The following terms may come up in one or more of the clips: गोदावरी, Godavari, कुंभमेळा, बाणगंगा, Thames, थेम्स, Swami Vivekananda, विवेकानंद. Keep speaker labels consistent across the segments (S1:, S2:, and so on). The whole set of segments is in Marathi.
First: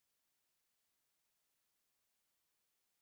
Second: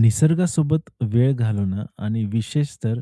S1: निसर्गासोबत वेळ घालवणं आणि विशेष तर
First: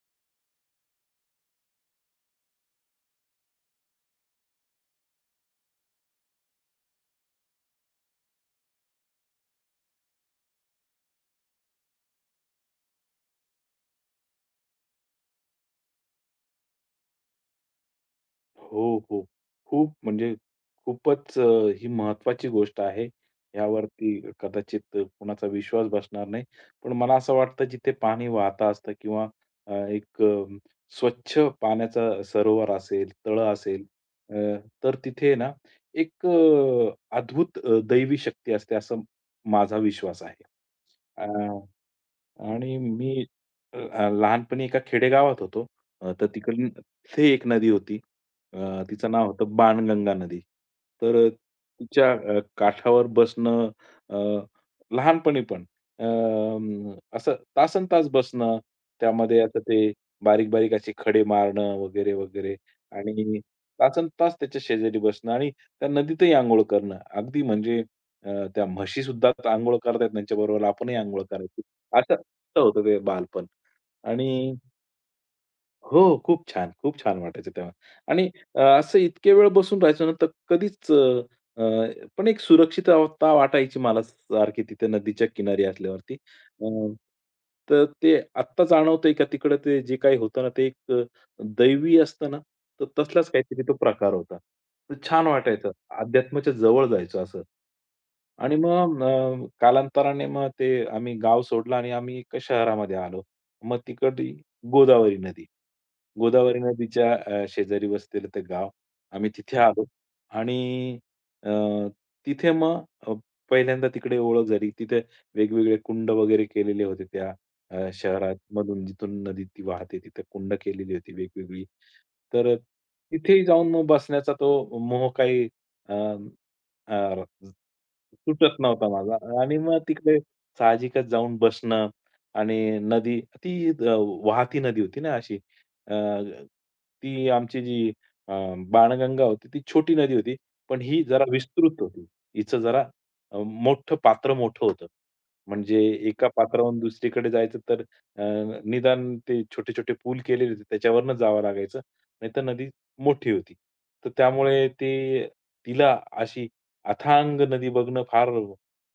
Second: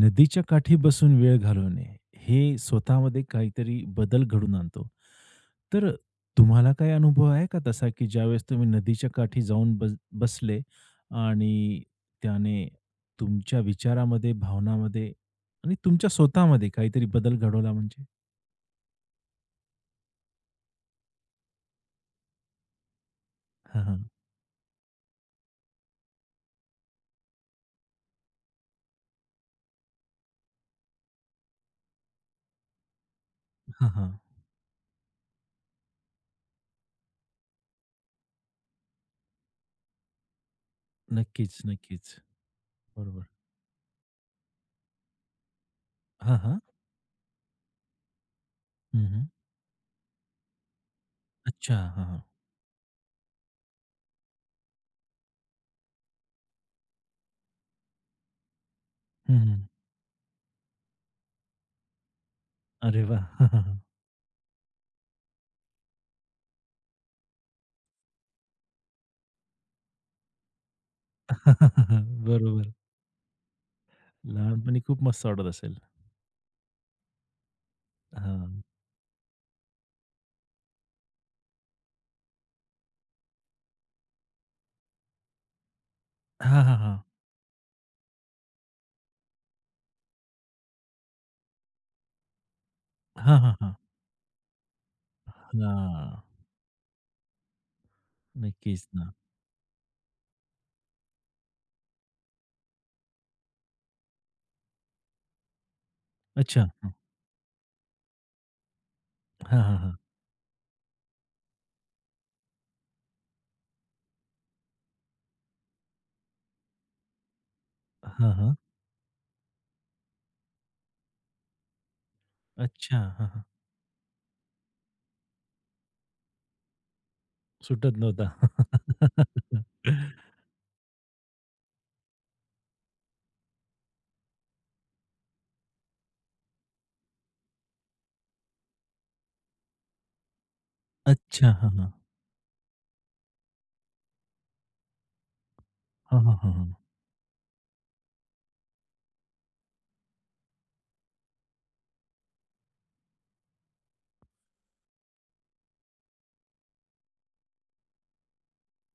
S1: नदीच्या काठी बसून वेळ घालवणे, हे स्वतःमध्ये काहीतरी बदल घडून आणतो. तर तुम्हाला काही अनुभव आहे का तसा, की ज्यावेळेस तुम्ही नदीच्या काठी जाऊन बसले आणि त्याने तुमच्या विचारामध्ये, भावनामध्ये आणि तुमच्या स्वतःमध्ये काहीतरी बदल घडवला म्हणजे?
S2: हो, हो. खूप म्हणजे खूपच, ही महत्त्वाची गोष्ट आहे.
S1: हां, हां.
S2: यावरती कदाचित कुणाचा विश्वास बसणार नाही. पण मला असं वाटतं जिथे पाणी वाहतं असतं किंवा एक स्वच्छ पाण्याचा सरोवर असेल, तळं असेल.
S1: हां, हां.
S2: अ, तर तिथे ना एक अद्भुत दैवी शक्ती असते, असं माझा विश्वास आहे. अ
S1: नक्कीच, नक्कीच.
S2: आणि मी
S1: बरोबर.
S2: अ, अ, लहानपणी एका खेडेगावात होतो. तर
S1: हां, हां.
S2: तिकडून ते एक नदी होती.
S1: हं,
S2: तिचं
S1: हं.
S2: नाव होतं बाणगंगा नदी. तर
S1: अच्छा. हां,
S2: तिच्या
S1: हां.
S2: काठावर बसणं, अ, लहानपणी पण अ, असं तासनतास बसणं. त्यामध्ये
S1: हं, हं.
S2: आता ते बारीक-बारीक असे खडे मारणं वगैरे, वगैरे.
S1: अरे वाह!
S2: आणि तासन तास त्याच्या शेजारी बसणं, आणि त्या नदीतही अंघोळ करणं. अगदी म्हणजे, अ, त्या म्हशीसुद्धा अंघोळ करतायत त्यांच्याबरोबर आपणही अंघोळ करायची. असं असं
S1: बरोबर.
S2: होतं ते बालपण. आणि
S1: लहानपणी खूप मस्त वाटत असेल.
S2: हो, खूप छान, खूप छान वाटायचं तेव्हा. आणि
S1: हां.
S2: असं इतके वेळ बसून राहायचो ना, तर कधीच अ, अ, पण एक सुरक्षितता वाटायची मला सारखी तिथे नदीच्या किनारी असल्यावरती.
S1: हां, हां, हां.
S2: तर ते आत्ता जाणवतंय का तिकडं ते जे काही होतं ना, ते एक दैवी असतं ना, तर तसलाच
S1: हां, हां,
S2: काहीतरी तो
S1: हां.
S2: प्रकार होता. तर छान वाटायचं.
S1: हां.
S2: अध्यात्माच्या जवळ जायचो असं. आणि
S1: नक्कीच
S2: मग
S1: ना.
S2: कालांतराने मग ते आम्ही गाव सोडलं आणि आम्ही एका शहरामध्ये आलो. मग तिकडे गोदावरी नदी. गोदावरी
S1: अच्छा.
S2: नदीच्या शेजारी वसलेलं ते गाव. आम्ही तिथे
S1: हां, हां,
S2: आलो
S1: हां.
S2: आणि अ, तिथे मग पहिल्यांदा तिकडे ओळख झाली. तिथे वेगवेगळे कुंड वगैरे केलेले होते त्या
S1: हां,
S2: शहरात
S1: हां.
S2: मधून जिथून नदी ती वाहते तिथे कुंड केलेली होती वेगवेगळी. तर
S1: अच्छा. हां, हां.
S2: जाऊन मग बसण्याचा तो मोह काही अ, अ,
S1: सुटत नव्हता.
S2: सुटत नव्हता माझा, आणि मग तिकडे साहजिकच जाऊन बसणं आणि नदी ती वाहती नदी होती ना अशी. अ, ती आमची जी अ, बाणगंगा होती ती छोटी नदी होती. पण ही जरा
S1: अच्छा. हां,
S2: विस्तृत
S1: हां.
S2: होती. हिचं जरा मोठं पात्र मोठं होतं. म्हणजे
S1: हां,
S2: एका
S1: हां, हां, हां.
S2: पात्रावरून दुसरीकडे जायचं तर, निदान ते छोटे-छोटे पूल केलेले होते त्याच्यावरनं जावं लागायचं. नाहीतर नदी मोठी होती. तर त्यामुळे ते तिला अशी अथांग नदी बघणं फार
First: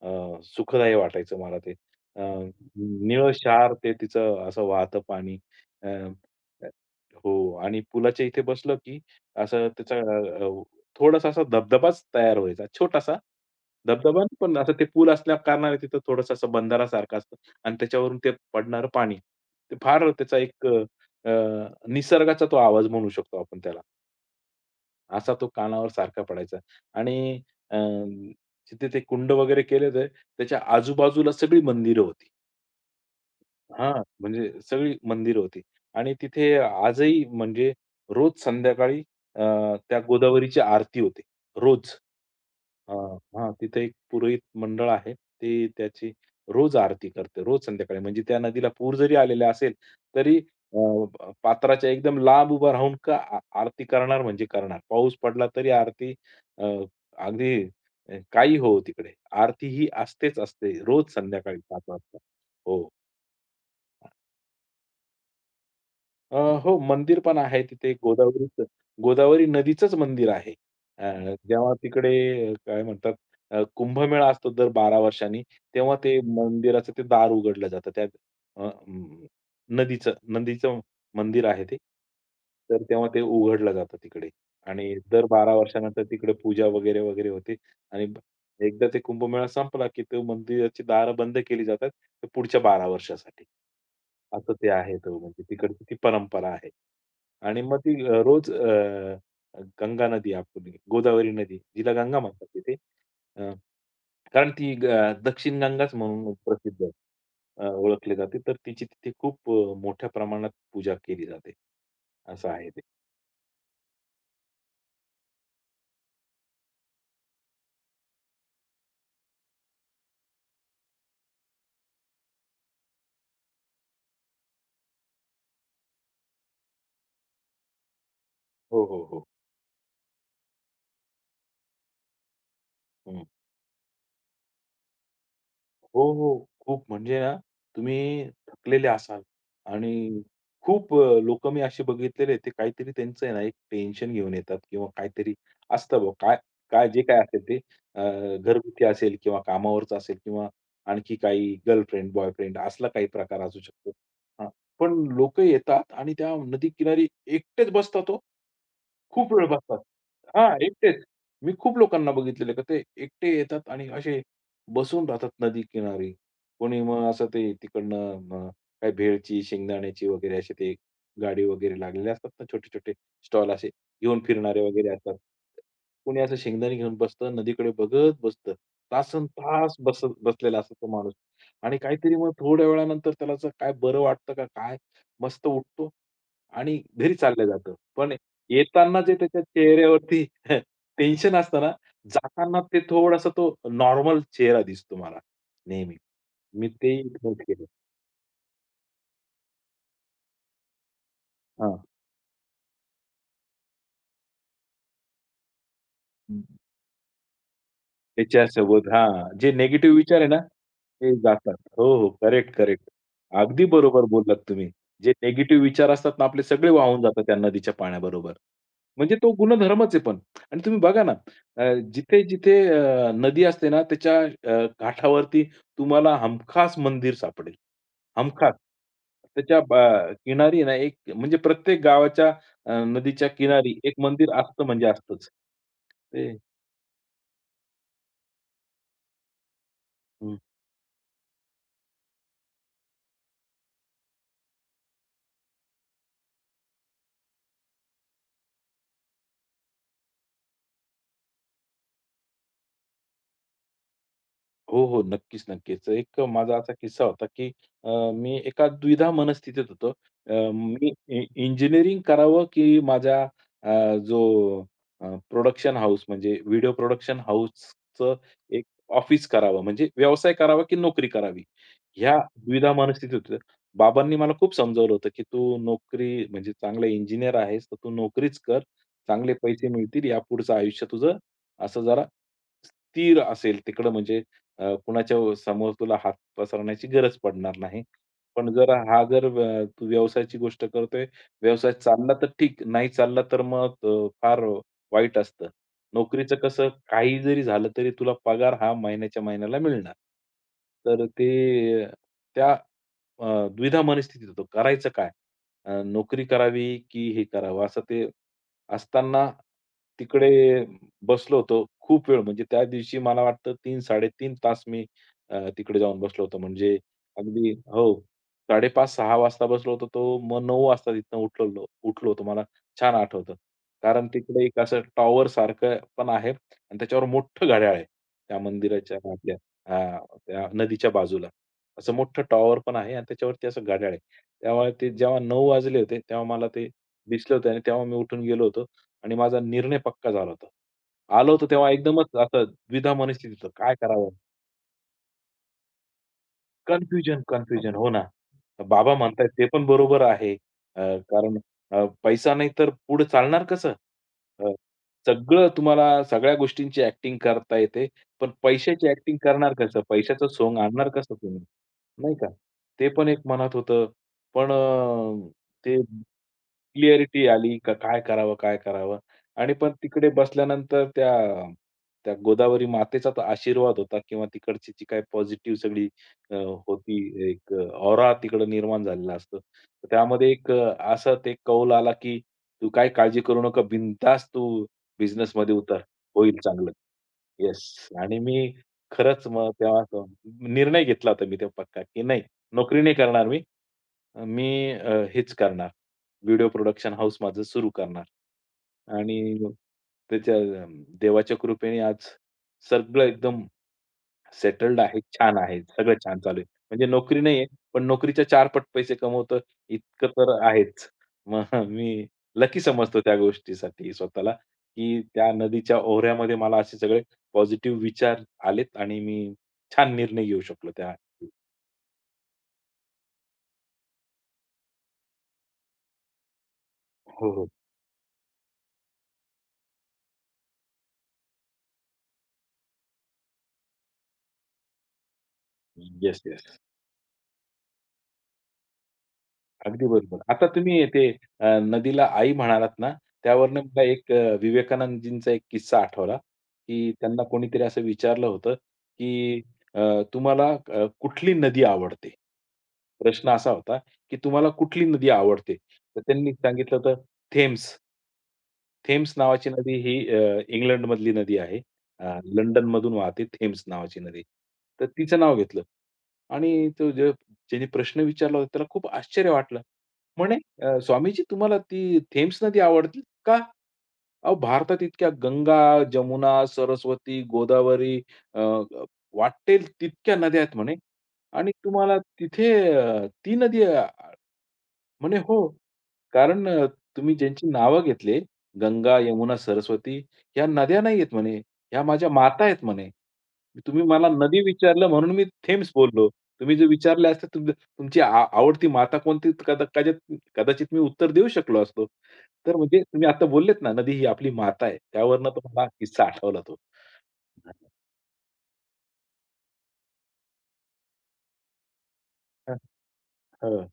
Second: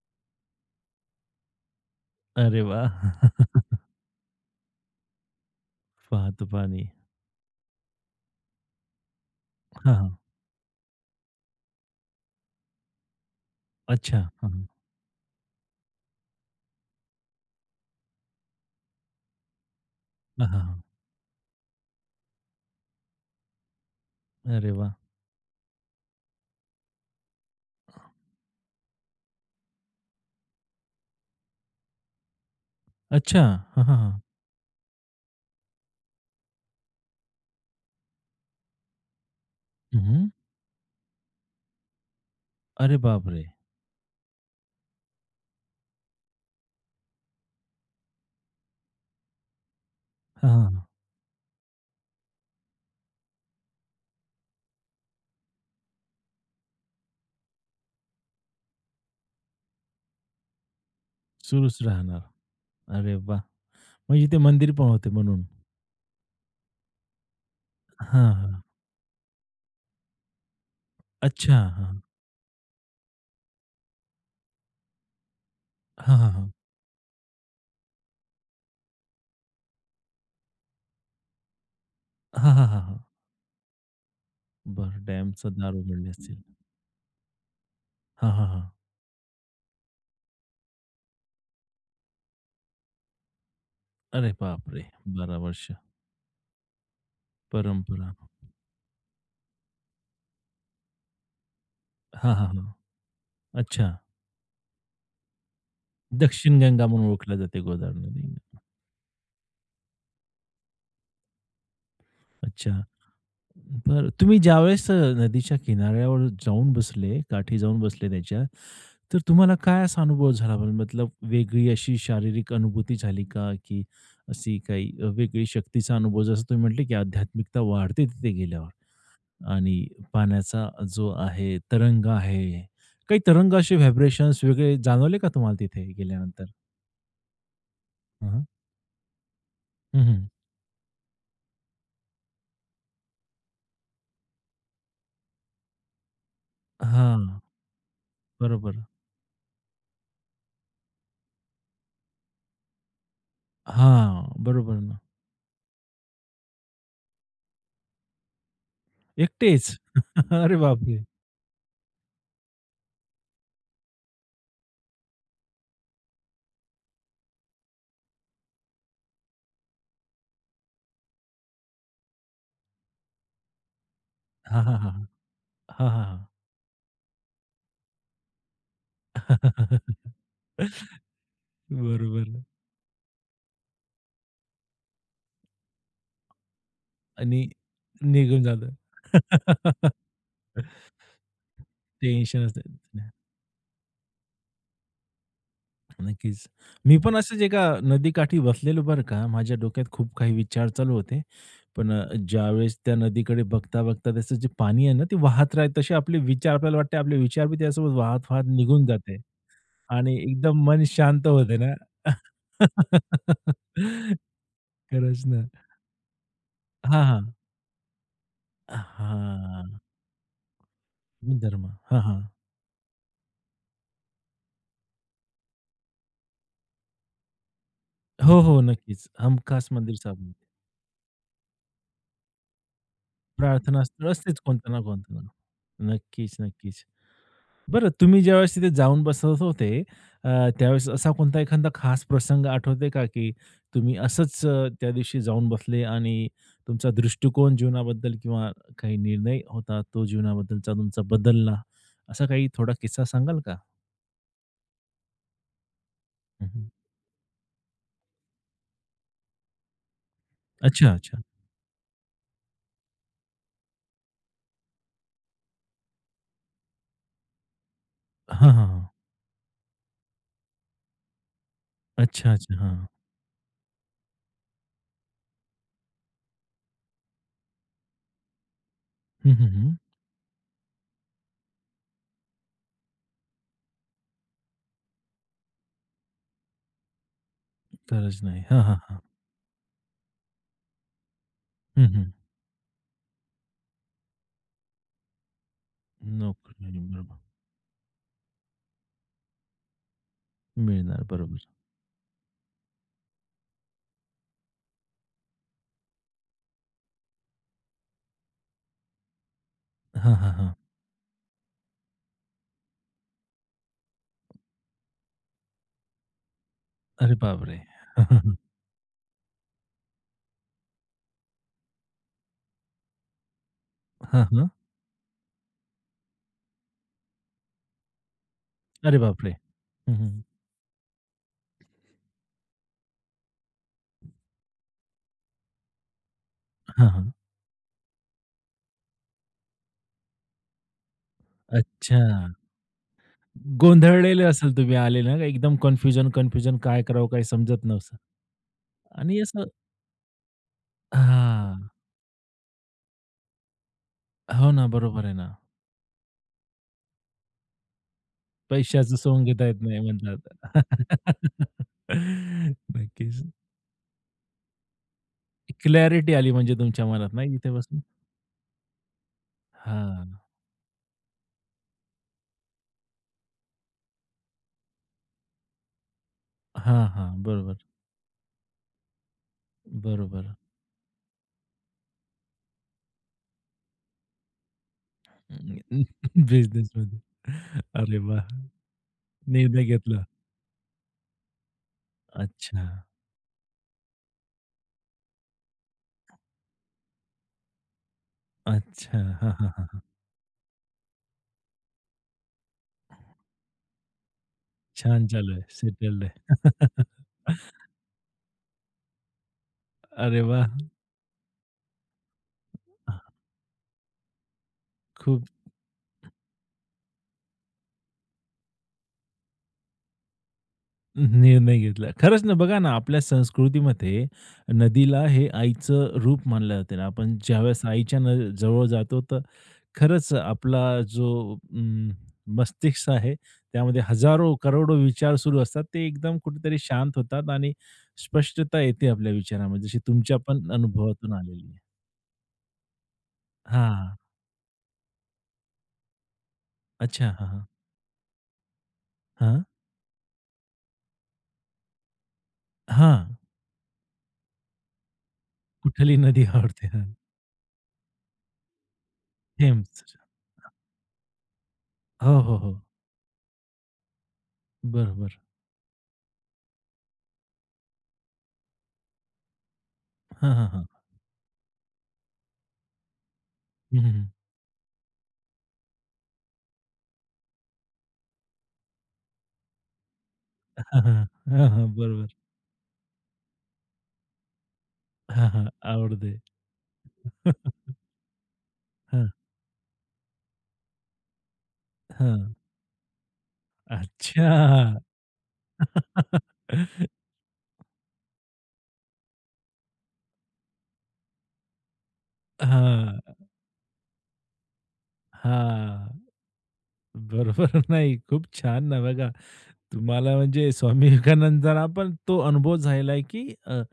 S2: सुखदायी वाटायचं मला ते. अ,
S1: अरे वा
S2: निळशार ते तिचं असं वाहतं पाणी. अ,
S1: वाहतं
S2: अ,
S1: पाणी.
S2: हो, आणि पुलाच्या इथे बसलं की असं त्याचा
S1: हां, हां.
S2: अ, अ, थोडासा असा धबधबाच तयार व्हायचा. छोटासा
S1: अच्छा.
S2: धबधबा,
S1: हां,
S2: पण
S1: हां.
S2: असं ते पूल असल्या कारणाने तिथं थोडंसं असं बंधारासारखं असतं, आणि त्याच्यावरून ते पडणारं पाणी. ते फार त्याचा
S1: हां,
S2: एक अ,
S1: हां,
S2: अ, निसर्गाचा तो आवाज म्हणू शकतो आपण त्याला.
S1: अरे वाह!
S2: असा तो कानावर सारखा पडायचा. आणि अ, तिथे ते कुंड वगैरे केले होते. त्याच्या आजूबाजूला सगळी मंदिरं होती.
S1: अच्छा. हां, हां,
S2: हां,
S1: हां.
S2: म्हणजे सगळी मंदिरं होती, आणि तिथे आजही म्हणजे रोज संध्याकाळी त्या
S1: हं, हं.
S2: गोदावरीची आरती होते. रोज. अ,
S1: अरे बापरे!
S2: हां, तिथे एक पुरोहित मंडळ आहे. ते त्याची रोज आरती करते. रोज संध्याकाळी म्हणजे त्या नदीला पूर जरी आलेला असेल, तरी
S1: हां, हां,
S2: अ,
S1: हां.
S2: पात्राच्या एकदम लांब उभा राहून का आ आरती करणार म्हणजे करणार. पाऊस पडला तरी आरती अ, अगदी काही होवो तिकडे. आरती ही असतेच असते रोज संध्याकाळी
S1: सुरूच
S2: 5:00 वाजता.
S1: राहणार.
S2: हो.
S1: अरे वाह! म्हणजे ते मंदिर पण होते म्हणून.
S2: अ, हो, मंदिर पण आहे तिथे
S1: हां, हां.
S2: गोदावरीचं. गोदावरी नदीचंच मंदिर आहे. अ,
S1: अच्छा.
S2: जेव्हा
S1: हां.
S2: तिकडे काय म्हणतात, कुंभमेळा असतो दर 12 वर्षांनी, तेव्हा
S1: हां,
S2: ते
S1: हां, हां.
S2: मंदिराचं ते दार उघडलं जातं. त्या अ, अं, नदीचं नदीचं मंदिर आहे ते.
S1: हां, हां, हां,
S2: तर
S1: हां.
S2: तेव्हा ते उघडलं जातं तिकडे, आणि
S1: बरं
S2: दर 12
S1: डॅमचं दार
S2: वर्षानंतर
S1: उघडले
S2: तिकडे
S1: असतील.
S2: पूजा वगैरे, वगैरे होते. आणि
S1: हां, हां, हां.
S2: एकदा ते कुंभमेळा संपला, की तो मंदिराची दारं बंद केली जातात, तर पुढच्या 12 वर्षासाठी.
S1: अरे
S2: असं ते
S1: बापरे!
S2: आहे, तो
S1: 12
S2: म्हणजे
S1: वर्ष
S2: तिकडची ती परंपरा आहे. आणि मग ती
S1: परंपरा.
S2: रोज गंगा नदी आपली गोदावरी नदी, जिला गंगा
S1: हां,
S2: म्हणतात
S1: हां, हां.
S2: तिथे. अ,
S1: अच्छा.
S2: कारण ती दक्षिण गंगाच म्हणून
S1: दक्षिण
S2: प्रसिद्ध
S1: गंगा
S2: आहे.
S1: म्हणून ओळखल्या जाते गोदावरी
S2: ओळखली
S1: नदी.
S2: जाते. तर तिची तिथे खूप मोठ्या प्रमाणात पूजा केली जाते. असं आहे
S1: अच्छा.
S2: ते.
S1: बरं तुम्ही ज्यावेळेस नदीच्या किनाऱ्यावर जाऊन बसले, काठी जाऊन बसले त्याच्या, तर तुम्हाला काय असा अनुभव झाला बरं? मतलब वेगळी अशी शारीरिक अनुभूती झाली का? की अशी काही वेगळी शक्तीचा अनुभव जसं तुम्ही म्हटले की आध्यात्मिकता वाढते तिथे गेल्यावर?
S2: हो, हो, हो.
S1: आणि पाण्याचा जो आहे तरंग आहे. काही
S2: हं.
S1: तरंग असे व्हायब्रेशन्स वेगळे जाणवले का तुम्हाला तिथे
S2: हो, हो.
S1: गेल्यानंतर?
S2: खूप म्हणजे ना, तुम्ही
S1: हं, हं.
S2: थकलेले असाल.
S1: हं, हं.
S2: आणि खूप लोकं मी असे बघितलेले आहेत, ते काहीतरी त्यांचं आहे ना, एक टेन्शन घेऊन येतात किंवा काहीतरी असतं बुवा. काय काय जे काय
S1: हां.
S2: असेल ते, अ,
S1: बरोबर.
S2: घरगुती असेल किंवा कामावरचं असेल किंवा आणखी काही गर्लफ्रेंड, बॉयफ्रेंड असला काही प्रकार असू शकतो.
S1: हां.
S2: हां,
S1: बरोबर
S2: पण
S1: ना.
S2: लोकं येतात आणि त्या नदीकिनारी एकटेच बसतात हो. खूप वेळ
S1: एकटेच?
S2: बसतात. हां,
S1: अरे बापरे!
S2: एकटेच. मी खूप लोकांना बघितलेलं आहे का ते एकटे येतात आणि असे बसून राहतात नदीकिनारी. कोणी मग असं ते तिकडनं मग काय भेळची, शेंगदाण्याची वगैरे असे ते गाडी वगैरे लागलेले असतात ना, छोटे-छोटे स्टॉल असे घेऊन फिरणारे
S1: हां, हां,
S2: वगैरे
S1: हां.
S2: असतात.
S1: हां, हां, हां.
S2: कोणी असं शेंगदाणे घेऊन बसतं, नदीकडे बघत बसतं. तासन तास बसत बसलेला असतो तो माणूस. आणि काहीतरी
S1: बरोबर
S2: मग थोड्या वेळानंतर त्याला असं काय बरं वाटतं का काय, मस्त उठतो आणि घरी चाललं
S1: आणि
S2: जातं. पण
S1: निघून जातं.
S2: येताना जे त्याच्या चेहऱ्यावरती टेन्शन असतं ना,
S1: टेन्शनच
S2: जाताना ते
S1: नाही.
S2: थोडासा तो नॉर्मल चेहरा दिसतो मला नेहमी.
S1: नक्कीच.
S2: मी
S1: मी
S2: ते
S1: पण
S2: नोट
S1: असंच एका
S2: केलं.
S1: नदीकाठी बसलेलो बरं का. माझ्या डोक्यात खूप काही विचार चालू होते.
S2: हां.
S1: पण ज्यावेळेस त्या नदीकडे बघता-बघता त्याचं जे पाणी आहे ना, ते वाहत राहतं. तसे आपले विचार आपल्याला वाटते आपले विचार बी त्यासोबत वाहत-वाहत निघून
S2: त्याच्यासोबत,
S1: जाते
S2: हां, जे निगेटिव्ह
S1: आणि
S2: विचार आहे ना,
S1: एकदम मन
S2: ते
S1: शांत
S2: जातात.
S1: होते ना.
S2: हो, हो. Correct, correct. अगदी बरोबर बोललात तुम्ही. जे
S1: खरंच ना.
S2: निगेटिव्ह विचार असतात ना, आपले सगळे वाहून
S1: हां,
S2: जातात
S1: हां.
S2: त्या नदीच्या पाण्याबरोबर. म्हणजे तो
S1: हां.
S2: गुणधर्मच आहे पण. आणि तुम्ही बघा ना,
S1: गुणधर्म. हां, हां.
S2: जिथे-जिथे नदी असते ना, त्याच्या काठावरती तुम्हाला हमखास मंदिर सापडेल.
S1: हो,
S2: हमखास.
S1: हो. नक्कीच.
S2: त्याच्या
S1: हमखास मंदिर सापडते.
S2: किनारी ना, एक म्हणजे प्रत्येक गावाच्या नदीच्या किनारी एक
S1: प्रार्थनास्थळ
S2: मंदिर
S1: असतेच
S2: असतं,
S1: कोणतं ना
S2: म्हणजे
S1: कोणतं.
S2: असतंच.
S1: ना.
S2: ते
S1: नक्कीच, नक्कीच. बरं, तुम्ही ज्यावेळेस तिथे जाऊन बसत होते, अ,
S2: हं.
S1: त्यावेळेस असा कोणता एखादा खास प्रसंग आठवतोय का, की तुम्ही असंच त्या दिवशी जाऊन बसले आणि तुमचा दृष्टिकोन जीवनाबद्दल किंवा काही निर्णय होता, तो जीवनाबद्दलचा तुमचा बदलला, असा काही थोडा किस्सा सांगाल का?
S2: हो, हो. नक्कीच, नक्कीच. एक माझा
S1: हं,
S2: असा किस्सा होता, की अ, मी एका द्विधा मनस्थितीत होतो. मी
S1: अच्छा, अच्छा.
S2: इंजिनिअरिंग करावं की माझ्या जो प्रोडक्शन हाऊस म्हणजे व्हिडिओ प्रोडक्शन हाऊसचं
S1: हां,
S2: एक
S1: हां, हां.
S2: ऑफिस करावं, म्हणजे व्यवसाय करावा की नोकरी करावी, ह्या
S1: अच्छा, अच्छा.
S2: द्विधा
S1: हां.
S2: मनस्थितीत होतो. बाबांनी मला खूप समजावलं होतं, की "तू नोकरी म्हणजे चांगला इंजिनिअर आहेस, तर तू नोकरीच कर. चांगले
S1: हं, हं,
S2: पैसे
S1: हं.
S2: मिळतील. यापुढचं आयुष्य तुझं असं जरा स्थिर असेल तिकडं, म्हणजे कुणाच्या समोर तुला हात पसरवण्याची गरज पडणार नाही.
S1: गरज नाही.
S2: पण
S1: हां,
S2: जर
S1: हां, हां.
S2: हा जर, तू व्यवसायाची गोष्ट करतोय, व्यवसाय
S1: हं, हं.
S2: चालला तर ठीक, नाही चालला तर मग फार वाईट असतं. नोकरीचं
S1: नोकरी
S2: कसं
S1: नाही बरोबर.
S2: काही जरी झालं तरी तुला पगार हा महिन्याच्या महिन्याला मिळणार.
S1: मिळणार
S2: तर ते
S1: बरोबर.
S2: त्या द्विधा मनस्थितीत होतो. करायचं काय? नोकरी करावी की हे करावं? असं ते असताना
S1: हां,
S2: तिकडे
S1: हां, हां.
S2: बसलो होतो खूप वेळ, म्हणजे त्या दिवशी मला वाटतं 3-3.5 तास मी तिकडे जाऊन बसलो होतो. म्हणजे
S1: अरे
S2: अगदी
S1: बापरे!
S2: हो.
S1: हां, हां, हां.
S2: 5:30-6 वाजता बसलो होतो तो, मग 9 वाजता तिथनं उठलो उठलो होतो. मला छान आठवतं. कारण
S1: हां,
S2: तिकडे
S1: हां.
S2: एक असं टॉवर सारखं पण आहे, आणि त्याच्यावर मोठं घड्याळ आहे. त्या मंदिराच्या
S1: अरे बापरे!
S2: आपल्या अ,
S1: हं, हं.
S2: त्या नदीच्या बाजूला. असं मोठं टॉवर पण आहे आणि त्याच्यावरती असं घड्याळ आहे. त्यामुळे ते जेव्हा 9 वाजले होते, तेव्हा मला ते
S1: हां, हां.
S2: दिसलं होतं आणि तेव्हा मी उठून गेलो होतो. आणि माझा निर्णय पक्का झाला होता. आलो होतो तेव्हा
S1: अच्छा.
S2: एकदमच असं द्विधा मनस्थिती होतं. काय करावं?
S1: गोंधळलेले असाल तुम्ही आले ना, एकदम कन्फ्युजन, कन्फ्युजन काय करावं
S2: कन्फ्युजन,
S1: काही समजत
S2: कन्फ्युजन. हो
S1: नव्हतं
S2: ना. बाबा
S1: आणि
S2: म्हणतायत ते
S1: असं
S2: पण बरोबर आहे. अ, कारण
S1: हां.
S2: अ, पैसा नाही तर पुढे चालणार कसं? अ,
S1: हो ना, बरोबर आहे ना.
S2: सगळं तुम्हाला सगळ्या गोष्टींची ॲक्टिंग करता येते. पण पैशाची
S1: पैशाचं
S2: ॲक्टिंग
S1: सोंग घेता
S2: करणार
S1: येत नाही
S2: कसं? पैशाचं सोंग आणणार कसं तुम्ही?
S1: म्हणतात.
S2: नाही का? ते पण एक
S1: नक्कीच.
S2: मनात होतं. पण ते
S1: क्लॅरिटी आली म्हणजे तुमच्या मनात
S2: क्लिअरिटी
S1: नाही इथे
S2: आली का,
S1: बसून?
S2: काय करावं, काय करावं? आणि पण तिकडे
S1: हां.
S2: बसल्यानंतर त्या त्या गोदावरी मातेचा तो आशीर्वाद होता, किंवा तिकडची जी काही पॉझिटिव्ह सगळी अ,
S1: हां,
S2: होती
S1: हां.
S2: एक
S1: बरोबर,
S2: ऑरा तिकडं निर्माण झालेला असतो. तर त्यामध्ये
S1: बरोबर.
S2: एक असा ते कौल आला, की "तू काही काळजी करू नका. बिनधास्त तू बिझनेसमध्ये उतर. होईल चांगलं."
S1: बिझनेसमध्ये.
S2: येस.
S1: अरे
S2: आणि
S1: वाह!
S2: मी खरंच मग
S1: निर्णय
S2: तेव्हा
S1: घेतला.
S2: तो निर्णय घेतला होता मी तेव्हा पक्का, की नाही,
S1: अच्छा,
S2: नोकरी नाही करणार मी. मी हेच करणार. व्हिडिओ प्रोडक्शन हाऊस माझं सुरू करणार.
S1: अच्छा.
S2: आणि
S1: हां, हां,
S2: मग
S1: हां.
S2: त्याच्या देवाच्या कृपेने आज सगळं एकदम सेटल्ड आहे.
S1: छान चालू
S2: छान
S1: आहे,
S2: आहे. सगळं
S1: सेटल्ड
S2: छान चालू आहे.
S1: आहे.
S2: म्हणजे नोकरी नाहीये, पण नोकरीच्या चार पट पैसे कमवतोय इतकं
S1: अरे
S2: तर
S1: वाह!
S2: आहेच. मग मी लकी समजतो त्या गोष्टीसाठी स्वतःला, की
S1: खूप
S2: त्या नदीच्या ओहऱ्यामध्ये मला असे सगळे पॉझिटिव्ह विचार आलेत आणि मी छान निर्णय घेऊ शकलो त्या.
S1: निर्णय घेतला. खरंच ना, बघा ना, आपल्या संस्कृतीमध्ये नदीला हे आईचं रूप मानलं जातं. आपण
S2: हो, हो.
S1: ज्यावेळेस आईच्या न जवळ जातो, तर खरंच आपला जो अं, मस्तिष्क आहे, त्यामध्ये हजारो, करोडो विचार सुरू असतात. ते एकदम
S2: येस, येस.
S1: कुठेतरी शांत होतात आणि स्पष्टता येते आपल्या विचारामध्ये, जशी
S2: अगदी
S1: तुमच्या
S2: बरोबर. आता
S1: पण
S2: तुम्ही ते
S1: अनुभवातून
S2: अ,
S1: आलेली आहे.
S2: नदीला आई म्हणालात ना, त्यावरनं मला
S1: हां.
S2: एक विवेकानंदजींचा एक किस्सा आठवला, की
S1: अच्छा.
S2: त्यांना
S1: हां, हां.
S2: कोणीतरी असं विचारलं होतं, की
S1: हां?
S2: अ, तुम्हाला कुठली नदी आवडते?
S1: हां.
S2: प्रश्न असा होता, की तुम्हाला कुठली नदी आवडते?
S1: कुठली
S2: तर
S1: नदी
S2: त्यांनी
S1: आवडते?
S2: सांगितलं
S1: हां.
S2: होतं थेम्स. थेम्स नावाची नदी
S1: थेम्स.
S2: ही इंग्लंडमधली नदी आहे.
S1: हो, हो, हो.
S2: लंडनमधून वाहते थेम्स नावाची नदी. तर तिचं
S1: बरोबर.
S2: नाव घेतलं आणि तो जे, ज्याने प्रश्न विचारला होता त्याला खूप आश्चर्य वाटलं. म्हणे,
S1: हां, हां, हां.
S2: "स्वामीजी, तुम्हाला ती थेम्स नदी आवडते का?
S1: हं, हं, हं.
S2: अहो भारतात इतक्या गंगा, जमुना, सरस्वती, गोदावरी, अ, अ, वाटेल तितक्या नद्या आहेत म्हणे,
S1: हां, हां. हां,
S2: आणि
S1: हां.
S2: तुम्हाला
S1: बरोबर.
S2: तिथे ती नदी म्हणे
S1: हां,
S2: हो."
S1: हां. आवडते.
S2: कारण तुम्ही ज्यांची नावं घेतले, गंगा,
S1: हां,
S2: यमुना, सरस्वती, ह्या नद्या नाहीयेत म्हणे, ह्या माझ्या
S1: हां.
S2: माता आहेत म्हणे. तुम्ही मला नदी
S1: अच्छा.
S2: विचारलं म्हणून मी थेम्स बोललो. तुम्ही जर विचारले असते तुमची आवडती माता कोणती, तर कदाचित मी उत्तर देऊ शकलो असतो. तर म्हणजे तुम्ही
S1: हां,
S2: आता बोललेत ना, नदी ही आपली माता आहे. त्यावरनं तो मला
S1: हां.
S2: किस्सा आठवला तो.
S1: बरोबर.
S2: हं,
S1: नाही, खूप छान ना बघा. तुम्हाला म्हणजे स्वामी विवेकानंदांना पण तो अनुभव झालेला आहे, की अ,
S2: हो.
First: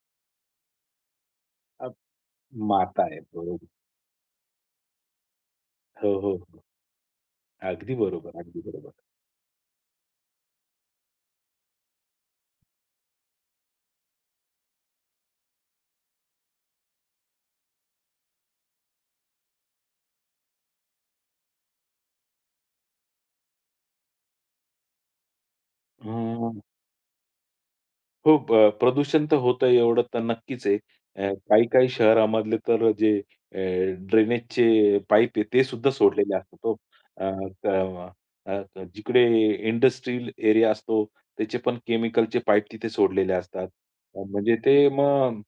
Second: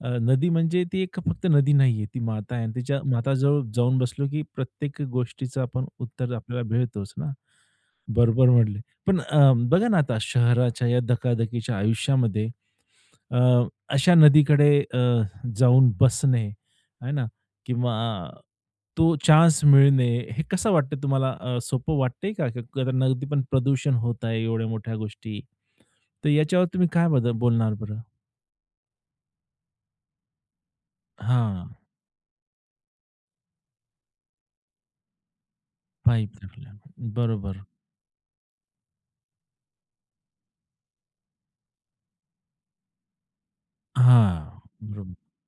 S1: अ, नदी म्हणजे ती एक फक्त नदी
S2: अ,
S1: नाहीये, ती माता आहे आणि तिच्या
S2: माता आहे.
S1: माताजवळ
S2: बरोबर.
S1: जाऊन बसलो, की प्रत्येक गोष्टीचं आपण
S2: हो,
S1: उत्तर
S2: हो, हो.
S1: आपल्याला मिळतोच ना.
S2: अगदी बरोबर,
S1: बरोबर
S2: अगदी
S1: म्हटले.
S2: बरोबर.
S1: पण बघा ना आता शहराच्या या धकाधकीच्या आयुष्यामध्ये अ, अशा नदीकडे अ, जाऊन बसणे आहे ना किंवा तो चान्स मिळणे हे कसं वाटतं तुम्हाला? सोपं वाटतंय का? का- का- कारण नदी पण प्रदूषण होत आहे एवढ्या मोठ्या गोष्टी.
S2: अ
S1: तर याच्यावर तुम्ही काय बदल बोलणार बरं?
S2: हो, प्रदूषण तर होतंय एवढं तर नक्कीच आहे.
S1: हां,
S2: काही-काही शहरामधले तर जे अ, ड्रेनेजचे पाईप आहे ते सुद्धा सोडलेले
S1: पाईप
S2: असतात तो
S1: टाकल्या.
S2: अ,
S1: बरोबर.
S2: क जिकडे इंडस्ट्रियल एरिया असतो त्याचे पण केमिकलचे पाईप तिथे सोडलेले असतात. म्हणजे
S1: हां,
S2: ते
S1: बरोबर.
S2: मग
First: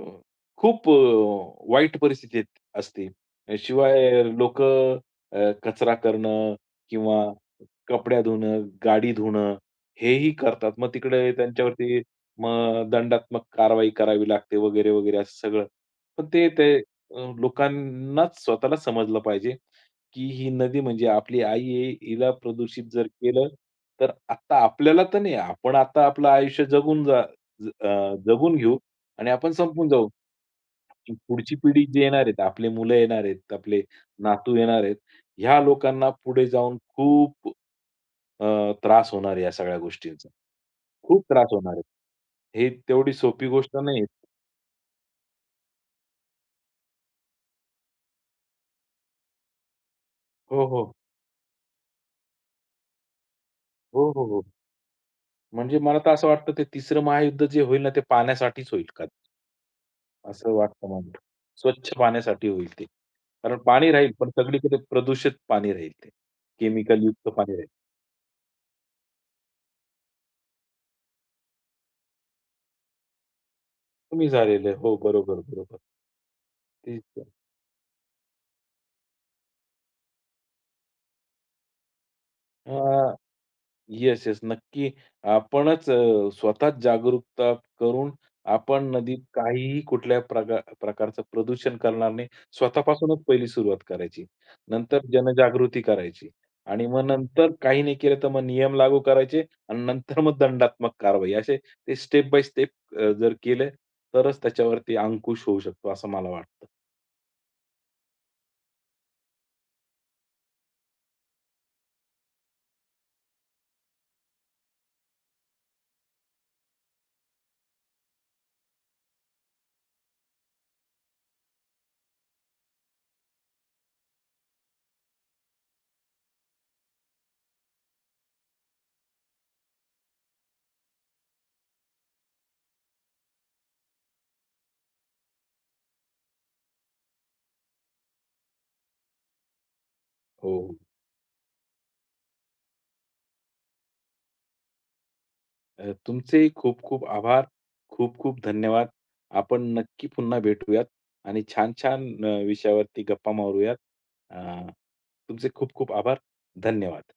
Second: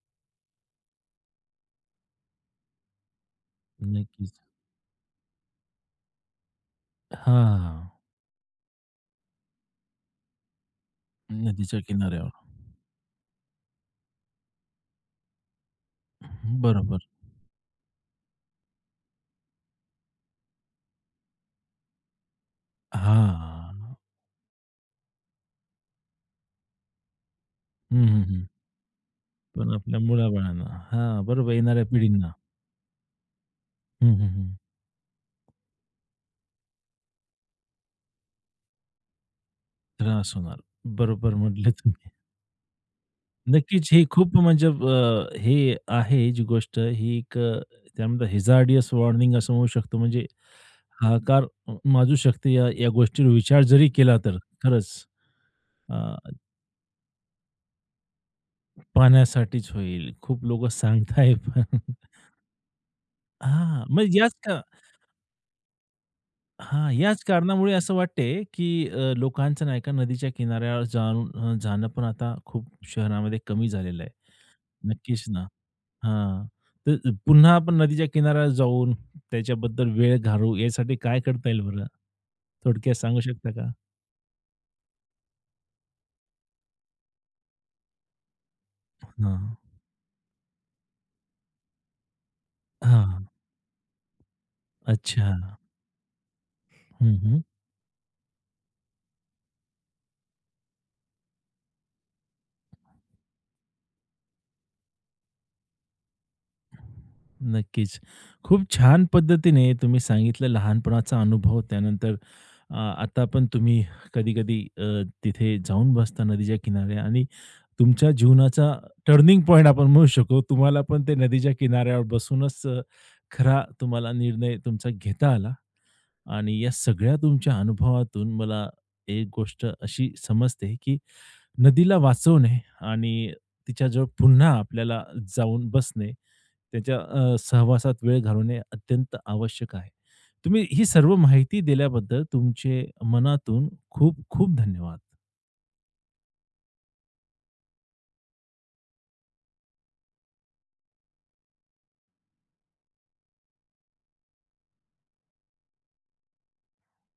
S2: अ, खूप वाईट परिस्थिती असते. शिवाय
S1: नक्कीच.
S2: लोकं कचरा करणं किंवा
S1: हां,
S2: कपड्या धुणं, गाडी धुणं हेही करतात. मग तिकडे
S1: नदीच्या
S2: त्यांच्यावरती
S1: किनाऱ्यावर.
S2: मग दंडात्मक कारवाई करावी लागते वगैरे, वगैरे असं सगळं. पण ते ते
S1: बरोबर.
S2: लोकांनाच स्वतःला समजलं पाहिजे, की ही नदी म्हणजे आपली आई आहे. हिला प्रदूषित जर केलं,
S1: हां.
S2: तर आता आपल्याला तर नाही, आपण आता आपलं आयुष्य जगून ज
S1: हं,
S2: अ,
S1: हं, हं.
S2: जगून घेऊ आणि आपण
S1: पण
S2: संपून
S1: आपल्या
S2: जाऊ.
S1: मुलाबाळांना. हां, बरोबर
S2: पुढची पिढी
S1: येणाऱ्या
S2: जी येणार
S1: पिढींना.
S2: आहेत, आपले मुलं येणार आहेत, आपले
S1: हं, हं,
S2: नातू
S1: हं.
S2: येणार आहेत. ह्या लोकांना पुढे जाऊन खूप त्रास होणार आहे या सगळ्या गोष्टींचा.
S1: त्रास होणार.
S2: खूप
S1: बरोबर
S2: त्रास
S1: म्हटले
S2: होणार
S1: तुम्ही.
S2: आहे. हे तेवढी सोपी गोष्ट
S1: नक्कीच
S2: नाही.
S1: हे खूप म्हणजे हे आहे जी गोष्ट ही एक त्यामध्ये हॅझार्डियस वॉर्निंग असं म्हणू शकतो. म्हणजे
S2: हो, हो.
S1: हाहाकार माजू शकते या या गोष्टीवर विचार जरी
S2: हो,
S1: केला
S2: हो,
S1: तर
S2: हो.
S1: खरंच
S2: म्हणजे मला तर
S1: अ,
S2: असं वाटतं ते तिसरं महायुद्ध जे होईल ना ते पाण्यासाठीच होईल का?
S1: पाण्यासाठीच होईल. खूप
S2: असं
S1: लोकं
S2: वाटतं मला.
S1: सांगताय पण
S2: स्वच्छ पाण्यासाठी होईल ते. कारण
S1: हां,
S2: पाणी राहील,
S1: मग
S2: पण
S1: याच का
S2: सगळीकडे प्रदूषित पाणी राहील ते.
S1: हां, याच
S2: केमिकलयुक्त पाणी राहील.
S1: कारणामुळे असं वाटते, की लोकांचं नाही का नदीच्या किनाऱ्यावर जाऊन जाणं पण आता खूप शहरामध्ये कमी झालेलं आहे.
S2: कमी झालेलं आहे. हो,
S1: नक्कीच
S2: बरोबर,
S1: ना.
S2: बरोबर.
S1: हां.
S2: तेच
S1: तर
S2: तर.
S1: पुन्हा आपण नदीच्या किनाऱ्याला जाऊन त्याच्याबद्दल वेळ घालवू यासाठी काय करता येईल बरं?
S2: अ
S1: थोडक्यात सांगू शकता का?
S2: Yes, yes. नक्की, आपणच स्वतःच जागरूकता करून आपण नदीत
S1: हां.
S2: काहीही कुठल्या प्रकारचं प्रदूषण करणार नाही. स्वतःपासूनच
S1: हां.
S2: पहिली सुरुवात करायची. नंतर
S1: अच्छा.
S2: जनजागृती करायची, आणि मग
S1: हं, हं.
S2: नंतर काही नाही केलं तर मग नियम लागू करायचे, आणि नंतर मग दंडात्मक कारवाई. असे ते स्टेप बाय स्टेप जर केलं तरच त्याच्यावरती अंकुश होऊ शकतो असं मला वाटतं.
S1: नक्कीच. खूप छान पद्धतीने तुम्ही सांगितलं लहानपणाचा अनुभव त्यानंतर आता पण तुम्ही कधी-कधी तिथे जाऊन बसता नदीच्या किनारे आणि तुमच्या जीवनाचा टर्निंग पॉइंट आपण म्हणू शकतो. तुम्हाला पण ते नदीच्या किनाऱ्यावर बसूनच खरा तुम्हाला निर्णय तुमचा घेता आला आणि या सगळ्या तुमच्या अनुभवातून मला एक गोष्ट अशी समजते, की नदीला वाचवणे आणि तिच्याजवळ पुन्हा आपल्याला जाऊन बसणे त्याच्या सहवासात वेळ घालवणे अत्यंत आवश्यक आहे.
S2: हो.
S1: तुम्ही
S2: हो.
S1: ही सर्व माहिती दिल्याबद्दल तुमचे मनातून खूप खूप धन्यवाद.
S2: तुमचेही खूप-खूप आभार. खूप-खूप धन्यवाद. आपण नक्की पुन्हा भेटूयात आणि छान-छान विषयावरती गप्पा मारूयात. अ, तुमचे खूप-खूप आभार. धन्यवाद.